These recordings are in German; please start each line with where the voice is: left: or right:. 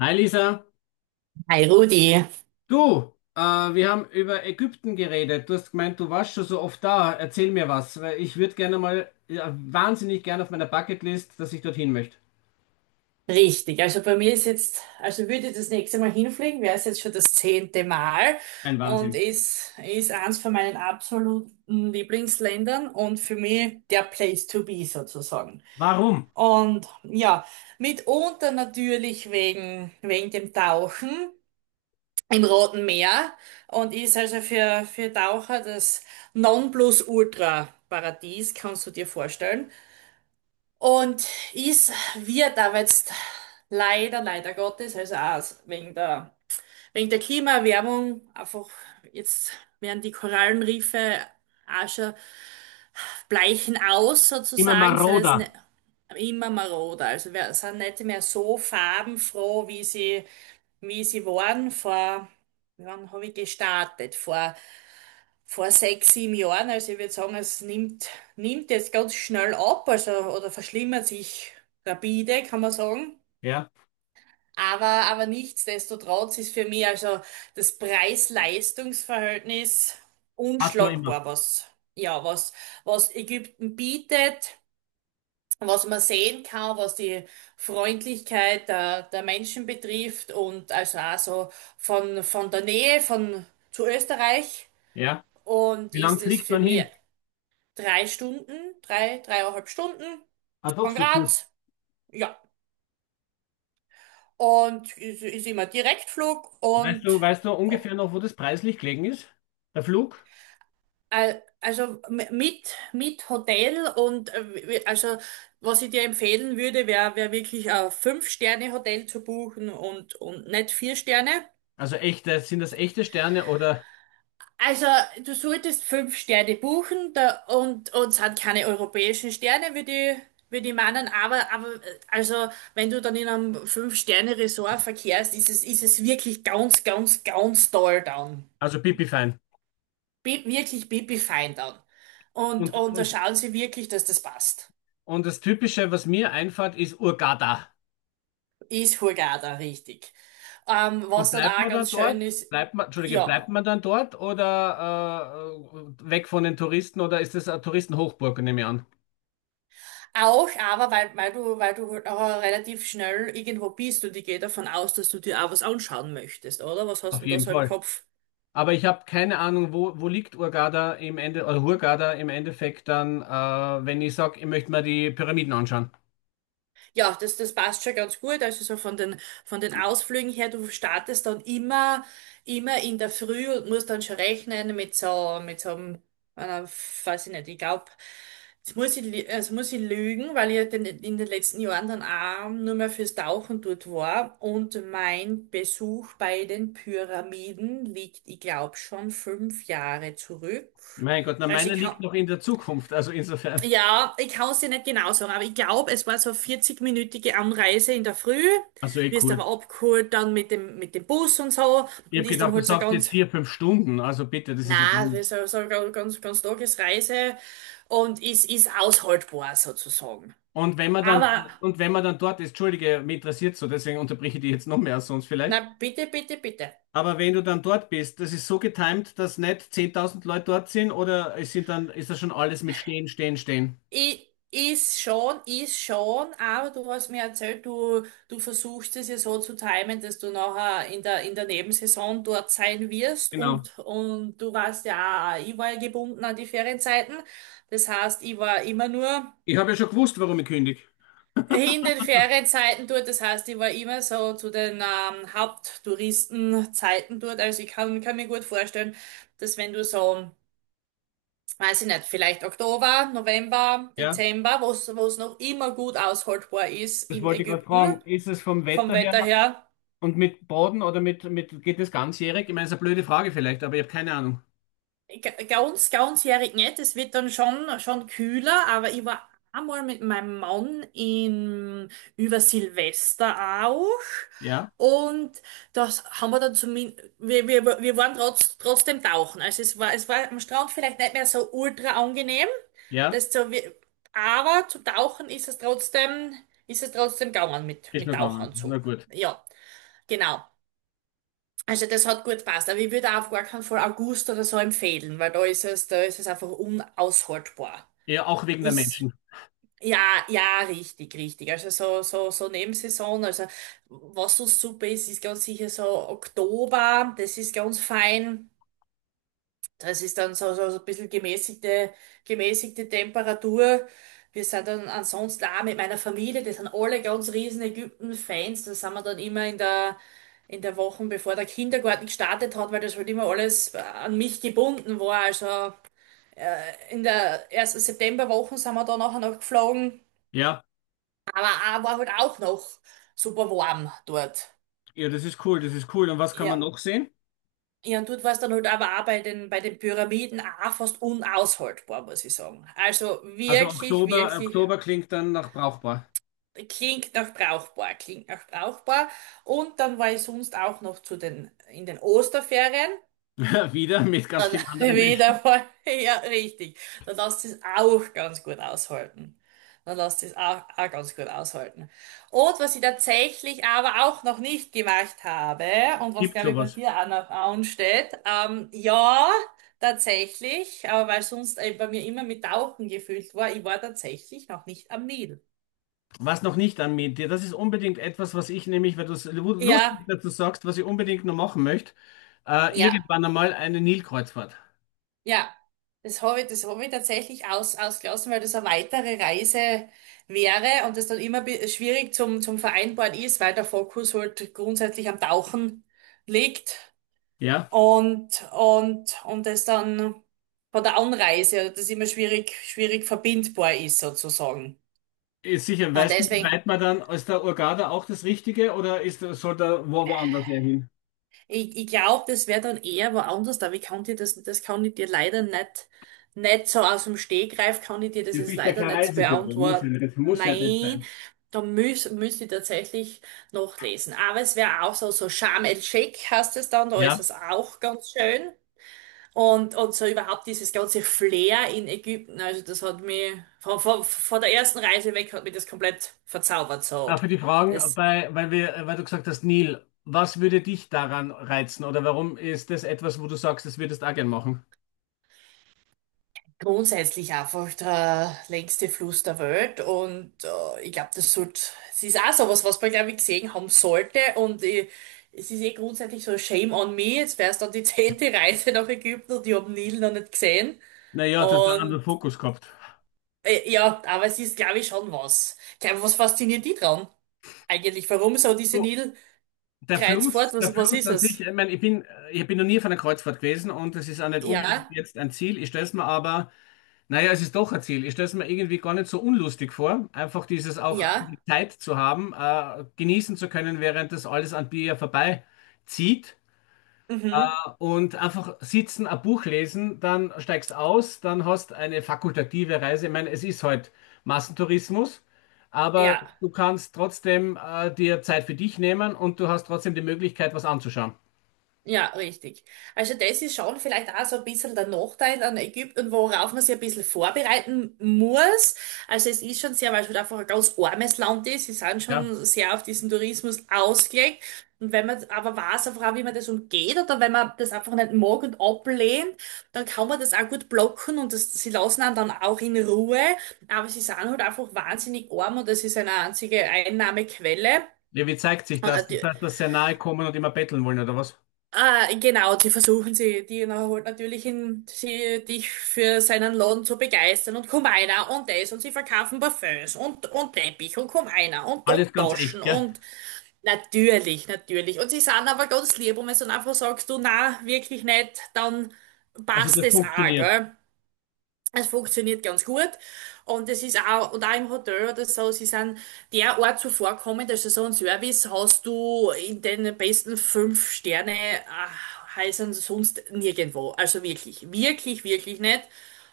left: Hi Lisa,
right: Hi Rudi,
left: du, wir haben über Ägypten geredet. Du hast gemeint, du warst schon so oft da. Erzähl mir was, weil ich würde gerne mal, ja, wahnsinnig gerne auf meiner Bucketlist, dass ich dorthin möchte.
right: richtig. Also bei mir ist jetzt, also würde ich das nächste Mal hinfliegen, wäre es jetzt schon das zehnte Mal
left: Ein
right: und
left: Wahnsinn.
right: ist eins von meinen absoluten Lieblingsländern und für mich der Place to be sozusagen.
left: Warum?
right: Und ja, mitunter natürlich wegen dem Tauchen im Roten Meer und ist also für Taucher das Nonplusultra-Paradies, kannst du dir vorstellen. Und es wird aber jetzt leider Gottes, also auch wegen der Klimaerwärmung, einfach jetzt werden die Korallenriffe auch schon bleichen aus
left: Immer
right: sozusagen, sind jetzt
left: maroder.
right: ne, immer maroder. Also wir sind nicht mehr so farbenfroh, wie sie waren vor, wann habe ich gestartet? Vor sechs, sieben Jahren. Also ich würde sagen, nimmt jetzt ganz schnell ab, also oder verschlimmert sich rapide, kann man sagen.
left: Ja,
right: Aber nichtsdestotrotz ist für mich also das Preis-Leistungs-Verhältnis
left: passt noch immer.
right: unschlagbar, ja, was, was Ägypten bietet, was man sehen kann, was die Freundlichkeit der Menschen betrifft und also auch so von der Nähe von zu Österreich
left: Ja.
right: und
left: Wie lang
right: ist es
left: fliegt
right: für
left: man
right: mich
left: hin?
right: drei Stunden, dreieinhalb Stunden
left: Ah, doch
right: von
left: so kurz.
right: Graz. Ja. Und ist immer Direktflug
left: Weißt
right: und
left: du, weißt du ungefähr noch, wo das preislich gelegen ist? Der Flug?
right: mit Hotel und also was ich dir empfehlen würde, wäre wär wär wirklich ein Fünf-Sterne-Hotel zu buchen und nicht vier Sterne.
left: Also echte, sind das echte Sterne oder,
right: Also, du solltest fünf Sterne buchen da, und uns sind keine europäischen Sterne, wie die meinen, also, wenn du dann in einem Fünf-Sterne-Resort verkehrst, ist es wirklich ganz, ganz, ganz toll dann.
left: also pipi fein.
right: Bi wirklich pipi-fein dann.
left: Und,
right: Und da
left: und,
right: schauen sie wirklich, dass das passt.
left: und das Typische, was mir einfällt, ist Hurghada.
right: Ist Hurghada, richtig.
left: Und
right: Was dann
left: bleibt
right: auch
left: man dann
right: ganz schön
left: dort?
right: ist,
left: Bleibt man, Entschuldige,
right: ja.
left: bleibt man dann dort oder weg von den Touristen oder ist es eine Touristenhochburg, nehme ich an?
right: Auch, aber weil du halt auch relativ schnell irgendwo bist und ich gehe davon aus, dass du dir auch was anschauen möchtest, oder? Was hast
left: Auf
right: du denn da
left: jeden
right: so im
left: Fall.
right: Kopf?
left: Aber ich habe keine Ahnung, wo, wo liegt Hurghada im Ende oder Hurghada im Endeffekt dann, wenn ich sage, ich möchte mir die Pyramiden anschauen.
right: Ja, das passt schon ganz gut. Also so von den Ausflügen her, du startest dann immer in der Früh und musst dann schon rechnen mit so einem, einer, weiß ich nicht, ich glaube, jetzt muss ich, lü- also muss ich lügen, weil ich ja den, in den letzten Jahren dann auch nur mehr fürs Tauchen dort war. Und mein Besuch bei den Pyramiden liegt, ich glaube, schon fünf Jahre zurück.
left: Mein Gott, na
right: Also
left: meiner liegt noch in der Zukunft, also insofern.
right: ich kann es dir nicht genau sagen, aber ich glaube, es war so eine 40-minütige Anreise in der Früh,
left: Also eh
right: wirst
left: cool.
right: aber abgeholt dann mit dem Bus und so
left: Ich
right: und
left: habe
right: ist dann
left: gedacht, du
right: halt so
left: sagst jetzt
right: ganz,
left: vier, fünf Stunden, also bitte, das ist ja
right: na,
left: gar
right: also
left: nicht.
right: so, so ganz, ganz, ganz Tagesreise und ist aushaltbar sozusagen.
left: Und wenn man dann,
right: Aber,
left: und wenn man dann dort ist, Entschuldige, mich interessiert so, deswegen unterbreche ich dich jetzt noch mehr als sonst vielleicht.
right: na, bitte, bitte, bitte.
left: Aber wenn du dann dort bist, das ist so getimt, dass nicht 10.000 Leute dort sind oder es sind dann, ist das schon alles mit Stehen, Stehen, Stehen.
right: Ist schon, aber du hast mir erzählt, du versuchst es ja so zu timen, dass du nachher in der Nebensaison dort sein wirst
left: Genau.
right: und du warst ja, auch- ich war ja gebunden an die Ferienzeiten. Das heißt, ich war immer nur
left: Ich habe ja schon gewusst, warum ich kündige.
right: in den Ferienzeiten dort. Das heißt, ich war immer so zu den Haupttouristenzeiten dort. Also kann mir gut vorstellen, dass wenn du so weiß ich nicht, vielleicht Oktober, November,
left: Ja,
right: Dezember, wo es noch immer gut aushaltbar ist
left: das
right: in
left: wollte ich gerade
right: Ägypten
left: fragen. Ist es vom
right: vom
left: Wetter her
right: Wetter her.
left: und mit Boden oder mit, geht das ganzjährig? Ich meine, es ist eine blöde Frage vielleicht, aber ich habe keine Ahnung.
right: Ga- Ganz, ganzjährig nicht. Es wird dann schon kühler, aber ich war einmal mit meinem Mann in, über Silvester auch.
left: Ja,
right: Und das haben wir dann zumindest, wir waren trotzdem tauchen. Also es war am Strand vielleicht nicht mehr so ultra angenehm.
left: ja,
right: Das so, wie- aber zu tauchen ist es trotzdem gegangen
left: ist
right: mit
left: nur gegangen. Na
right: Tauchanzug.
left: gut.
right: Ja, genau. Also das hat gut gepasst, aber ich würde auch auf gar keinen Fall August oder so empfehlen, weil da ist es einfach unaushaltbar.
left: Ja, auch wegen der
right: Ist,
left: Menschen.
right: ja, ja, richtig, richtig. Also so, so, so Nebensaison, also was so super ist, ist ganz sicher so Oktober, das ist ganz fein. Das ist dann so, so, so ein bisschen gemäßigte Temperatur. Wir sind dann ansonsten auch mit meiner Familie, die sind alle ganz riesen Ägypten-Fans. Da sind wir dann immer in der Woche, bevor der Kindergarten gestartet hat, weil das halt immer alles an mich gebunden war. Also in der ersten Septemberwoche sind wir dann nachher noch geflogen.
left: Ja,
right: Aber auch, war halt auch noch super warm dort.
left: ja, das ist cool, das ist cool. Und was kann man
right: Ja,
left: noch sehen?
right: Ja, und dort war es dann halt aber auch bei den Pyramiden auch fast unaushaltbar, muss ich sagen. Also
left: Also
right: wirklich,
left: Oktober,
right: wirklich,
left: Oktober klingt dann nach brauchbar.
right: klingt nach brauchbar, klingt nach brauchbar. Und dann war ich sonst auch noch zu den, in den Osterferien.
left: Wieder mit ganz
right: Dann
left: vielen anderen
right: wieder
left: Menschen.
right: voll. Ja, richtig. Dann lässt es auch ganz gut aushalten. Dann lässt es auch, auch ganz gut aushalten. Und was ich tatsächlich aber auch noch nicht gemacht habe und was
left: Gibt
right: glaube ich bei
left: sowas.
right: dir auch noch ansteht, ja, tatsächlich, aber weil sonst bei mir immer mit Tauchen gefüllt war, ich war tatsächlich noch nicht am Nil.
left: Was noch nicht an mir, das ist unbedingt etwas, was ich nämlich, weil du es lustig
right: Ja,
left: dazu sagst, was ich unbedingt noch machen möchte,
right: ja,
left: irgendwann einmal eine Nilkreuzfahrt.
right: ja, das habe ich tatsächlich ausgelassen, weil das eine weitere Reise wäre und das dann immer bi- schwierig zum Vereinbaren ist, weil der Fokus halt grundsätzlich am Tauchen liegt
left: Ja,
right: und das dann von der Anreise, also das immer schwierig verbindbar ist sozusagen.
left: ist sicher.
right: Und
left: Weißt du, wie
right: deswegen
left: weit man dann, ist der Hurghada auch das Richtige oder ist, soll da wo, woanders eher hin?
right: ich glaube, das wäre dann eher woanders, aber ich kann dir das, das kann ich dir leider nicht, nicht so aus dem Stegreif, kann ich dir das
left: Du
right: jetzt
left: bist ja
right: leider
left: kein
right: nicht
left: Reisebüro,
right: beantworten.
left: muss ja nicht
right: Nein,
left: sein.
right: da müß, müsste ich tatsächlich noch lesen. Aber es wäre auch so, so Sharm el-Sheikh heißt es dann, da ist
left: Ja.
right: es auch ganz schön. Und so überhaupt dieses ganze Flair in Ägypten, also das hat mich, von der ersten Reise weg hat mich das komplett verzaubert, so.
left: Für die Fragen,
right: Das,
left: bei, weil wir, weil du gesagt hast, Nil, was würde dich daran reizen oder warum ist das etwas, wo du sagst, das würdest du auch gern machen?
right: grundsätzlich einfach der längste Fluss der Welt und ich glaube, das sollte, es ist auch sowas, was man, glaube ich, gesehen haben sollte und ich, es ist eh grundsätzlich so Shame on me, jetzt wäre es dann die zehnte Reise nach Ägypten und ich habe Nil noch nicht gesehen
left: Naja, du hast einen
right: und
left: anderen Fokus gehabt.
right: ja, aber es ist, glaube ich, schon was. Ich glaube, was fasziniert die dran eigentlich? Warum so diese
left: Du, der Fluss,
right: Nilkreuzfahrt?
left: der
right: Was, was
left: Fluss
right: ist
left: an sich,
right: es?
left: ich meine, ich bin noch nie auf einer Kreuzfahrt gewesen und es ist auch nicht unbedingt
right: Ja,
left: jetzt ein Ziel. Ich stelle es mir aber, naja, es ist doch ein Ziel. Ich stelle es mir irgendwie gar nicht so unlustig vor, einfach dieses auch
right: ja,
left: Zeit zu haben, genießen zu können, während das alles an dir ja vorbeizieht
right: mhm,
left: und einfach sitzen, ein Buch lesen, dann steigst aus, dann hast eine fakultative Reise. Ich meine, es ist halt Massentourismus, aber
right: ja.
left: du kannst trotzdem dir Zeit für dich nehmen und du hast trotzdem die Möglichkeit, was anzuschauen.
right: Ja, richtig. Also das ist schon vielleicht auch so ein bisschen der Nachteil an Ägypten, worauf man sich ein bisschen vorbereiten muss. Also es ist schon sehr, weil es halt einfach ein ganz armes Land ist. Sie sind
left: Ja.
right: schon sehr auf diesen Tourismus ausgelegt. Und wenn man aber weiß, einfach auch, wie man das umgeht oder wenn man das einfach nicht mag und ablehnt, dann kann man das auch gut blocken und das, sie lassen einen dann auch in Ruhe. Aber sie sind halt einfach wahnsinnig arm und das ist eine einzige Einnahmequelle.
left: Ja, wie zeigt sich das? Das heißt, dass sehr nahe kommen und immer betteln wollen oder was?
right: Ah, genau, die versuchen sie, die holt natürlich ihn, sie, dich für seinen Laden zu begeistern und komm einer und das und sie verkaufen Parfüms und Teppich und komm einer
left: Alles
right: und
left: ganz
right: Taschen
left: echt, gell?
right: und natürlich, natürlich. Und sie sind aber ganz lieb und wenn du dann einfach sagst, du, na, wirklich nicht, dann
left: Also
right: passt
left: das
right: es auch,
left: funktioniert.
right: gell? Es funktioniert ganz gut und es ist auch, und auch im Hotel oder so, sie sind derart zuvorkommend, also so ein Service hast du in den besten fünf Sterne Häusern sonst nirgendwo. Also wirklich, wirklich, wirklich nicht.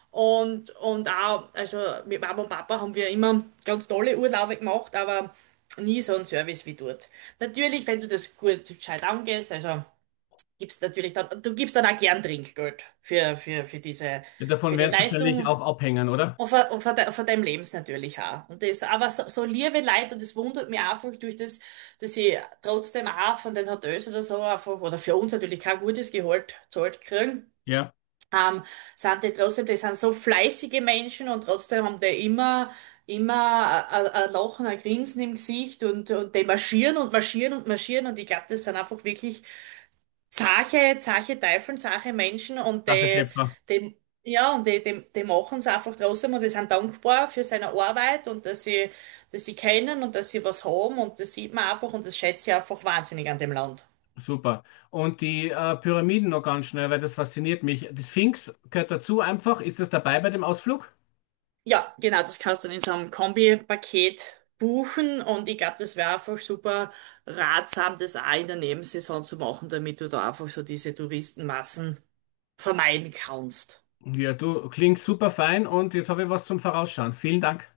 right: Und auch, also mit Mama und Papa haben wir immer ganz tolle Urlaube gemacht, aber nie so einen Service wie dort. Natürlich, wenn du das gut gescheit angehst, also gibst natürlich dann, du gibst dann auch gern Trinkgeld für diese,
left: Davon
right: für die
left: werden wahrscheinlich
right: Leistung.
left: auch abhängen, oder?
right: Von deinem Lebens natürlich auch. Und das, aber so, so liebe Leute, und das wundert mich einfach durch das, dass ich trotzdem auch von den Hotels oder so einfach, oder für uns natürlich kein gutes Gehalt zahlt kriegen,
left: Ja.
right: ähm, sind die trotzdem, die sind so fleißige Menschen und trotzdem haben die immer ein Lachen, ein Grinsen im Gesicht und die marschieren und marschieren und marschieren und ich glaube, das sind einfach wirklich zarte Teufel, zarte Menschen und
left: Sache, Schäpfer.
right: die, ja, und die machen es einfach trotzdem und die sind dankbar für seine Arbeit und dass sie können und dass sie was haben und das sieht man einfach und das schätze ich einfach wahnsinnig an dem Land.
left: Super. Und die Pyramiden noch ganz schnell, weil das fasziniert mich. Die Sphinx gehört dazu einfach. Ist das dabei bei dem Ausflug?
right: Ja, genau, das kannst du in so einem Kombi-Paket buchen und ich glaube, das wäre einfach super ratsam, das auch in der Nebensaison zu machen, damit du da einfach so diese Touristenmassen vermeiden kannst.
left: Ja, du klingst super fein und jetzt habe ich was zum Vorausschauen. Vielen Dank.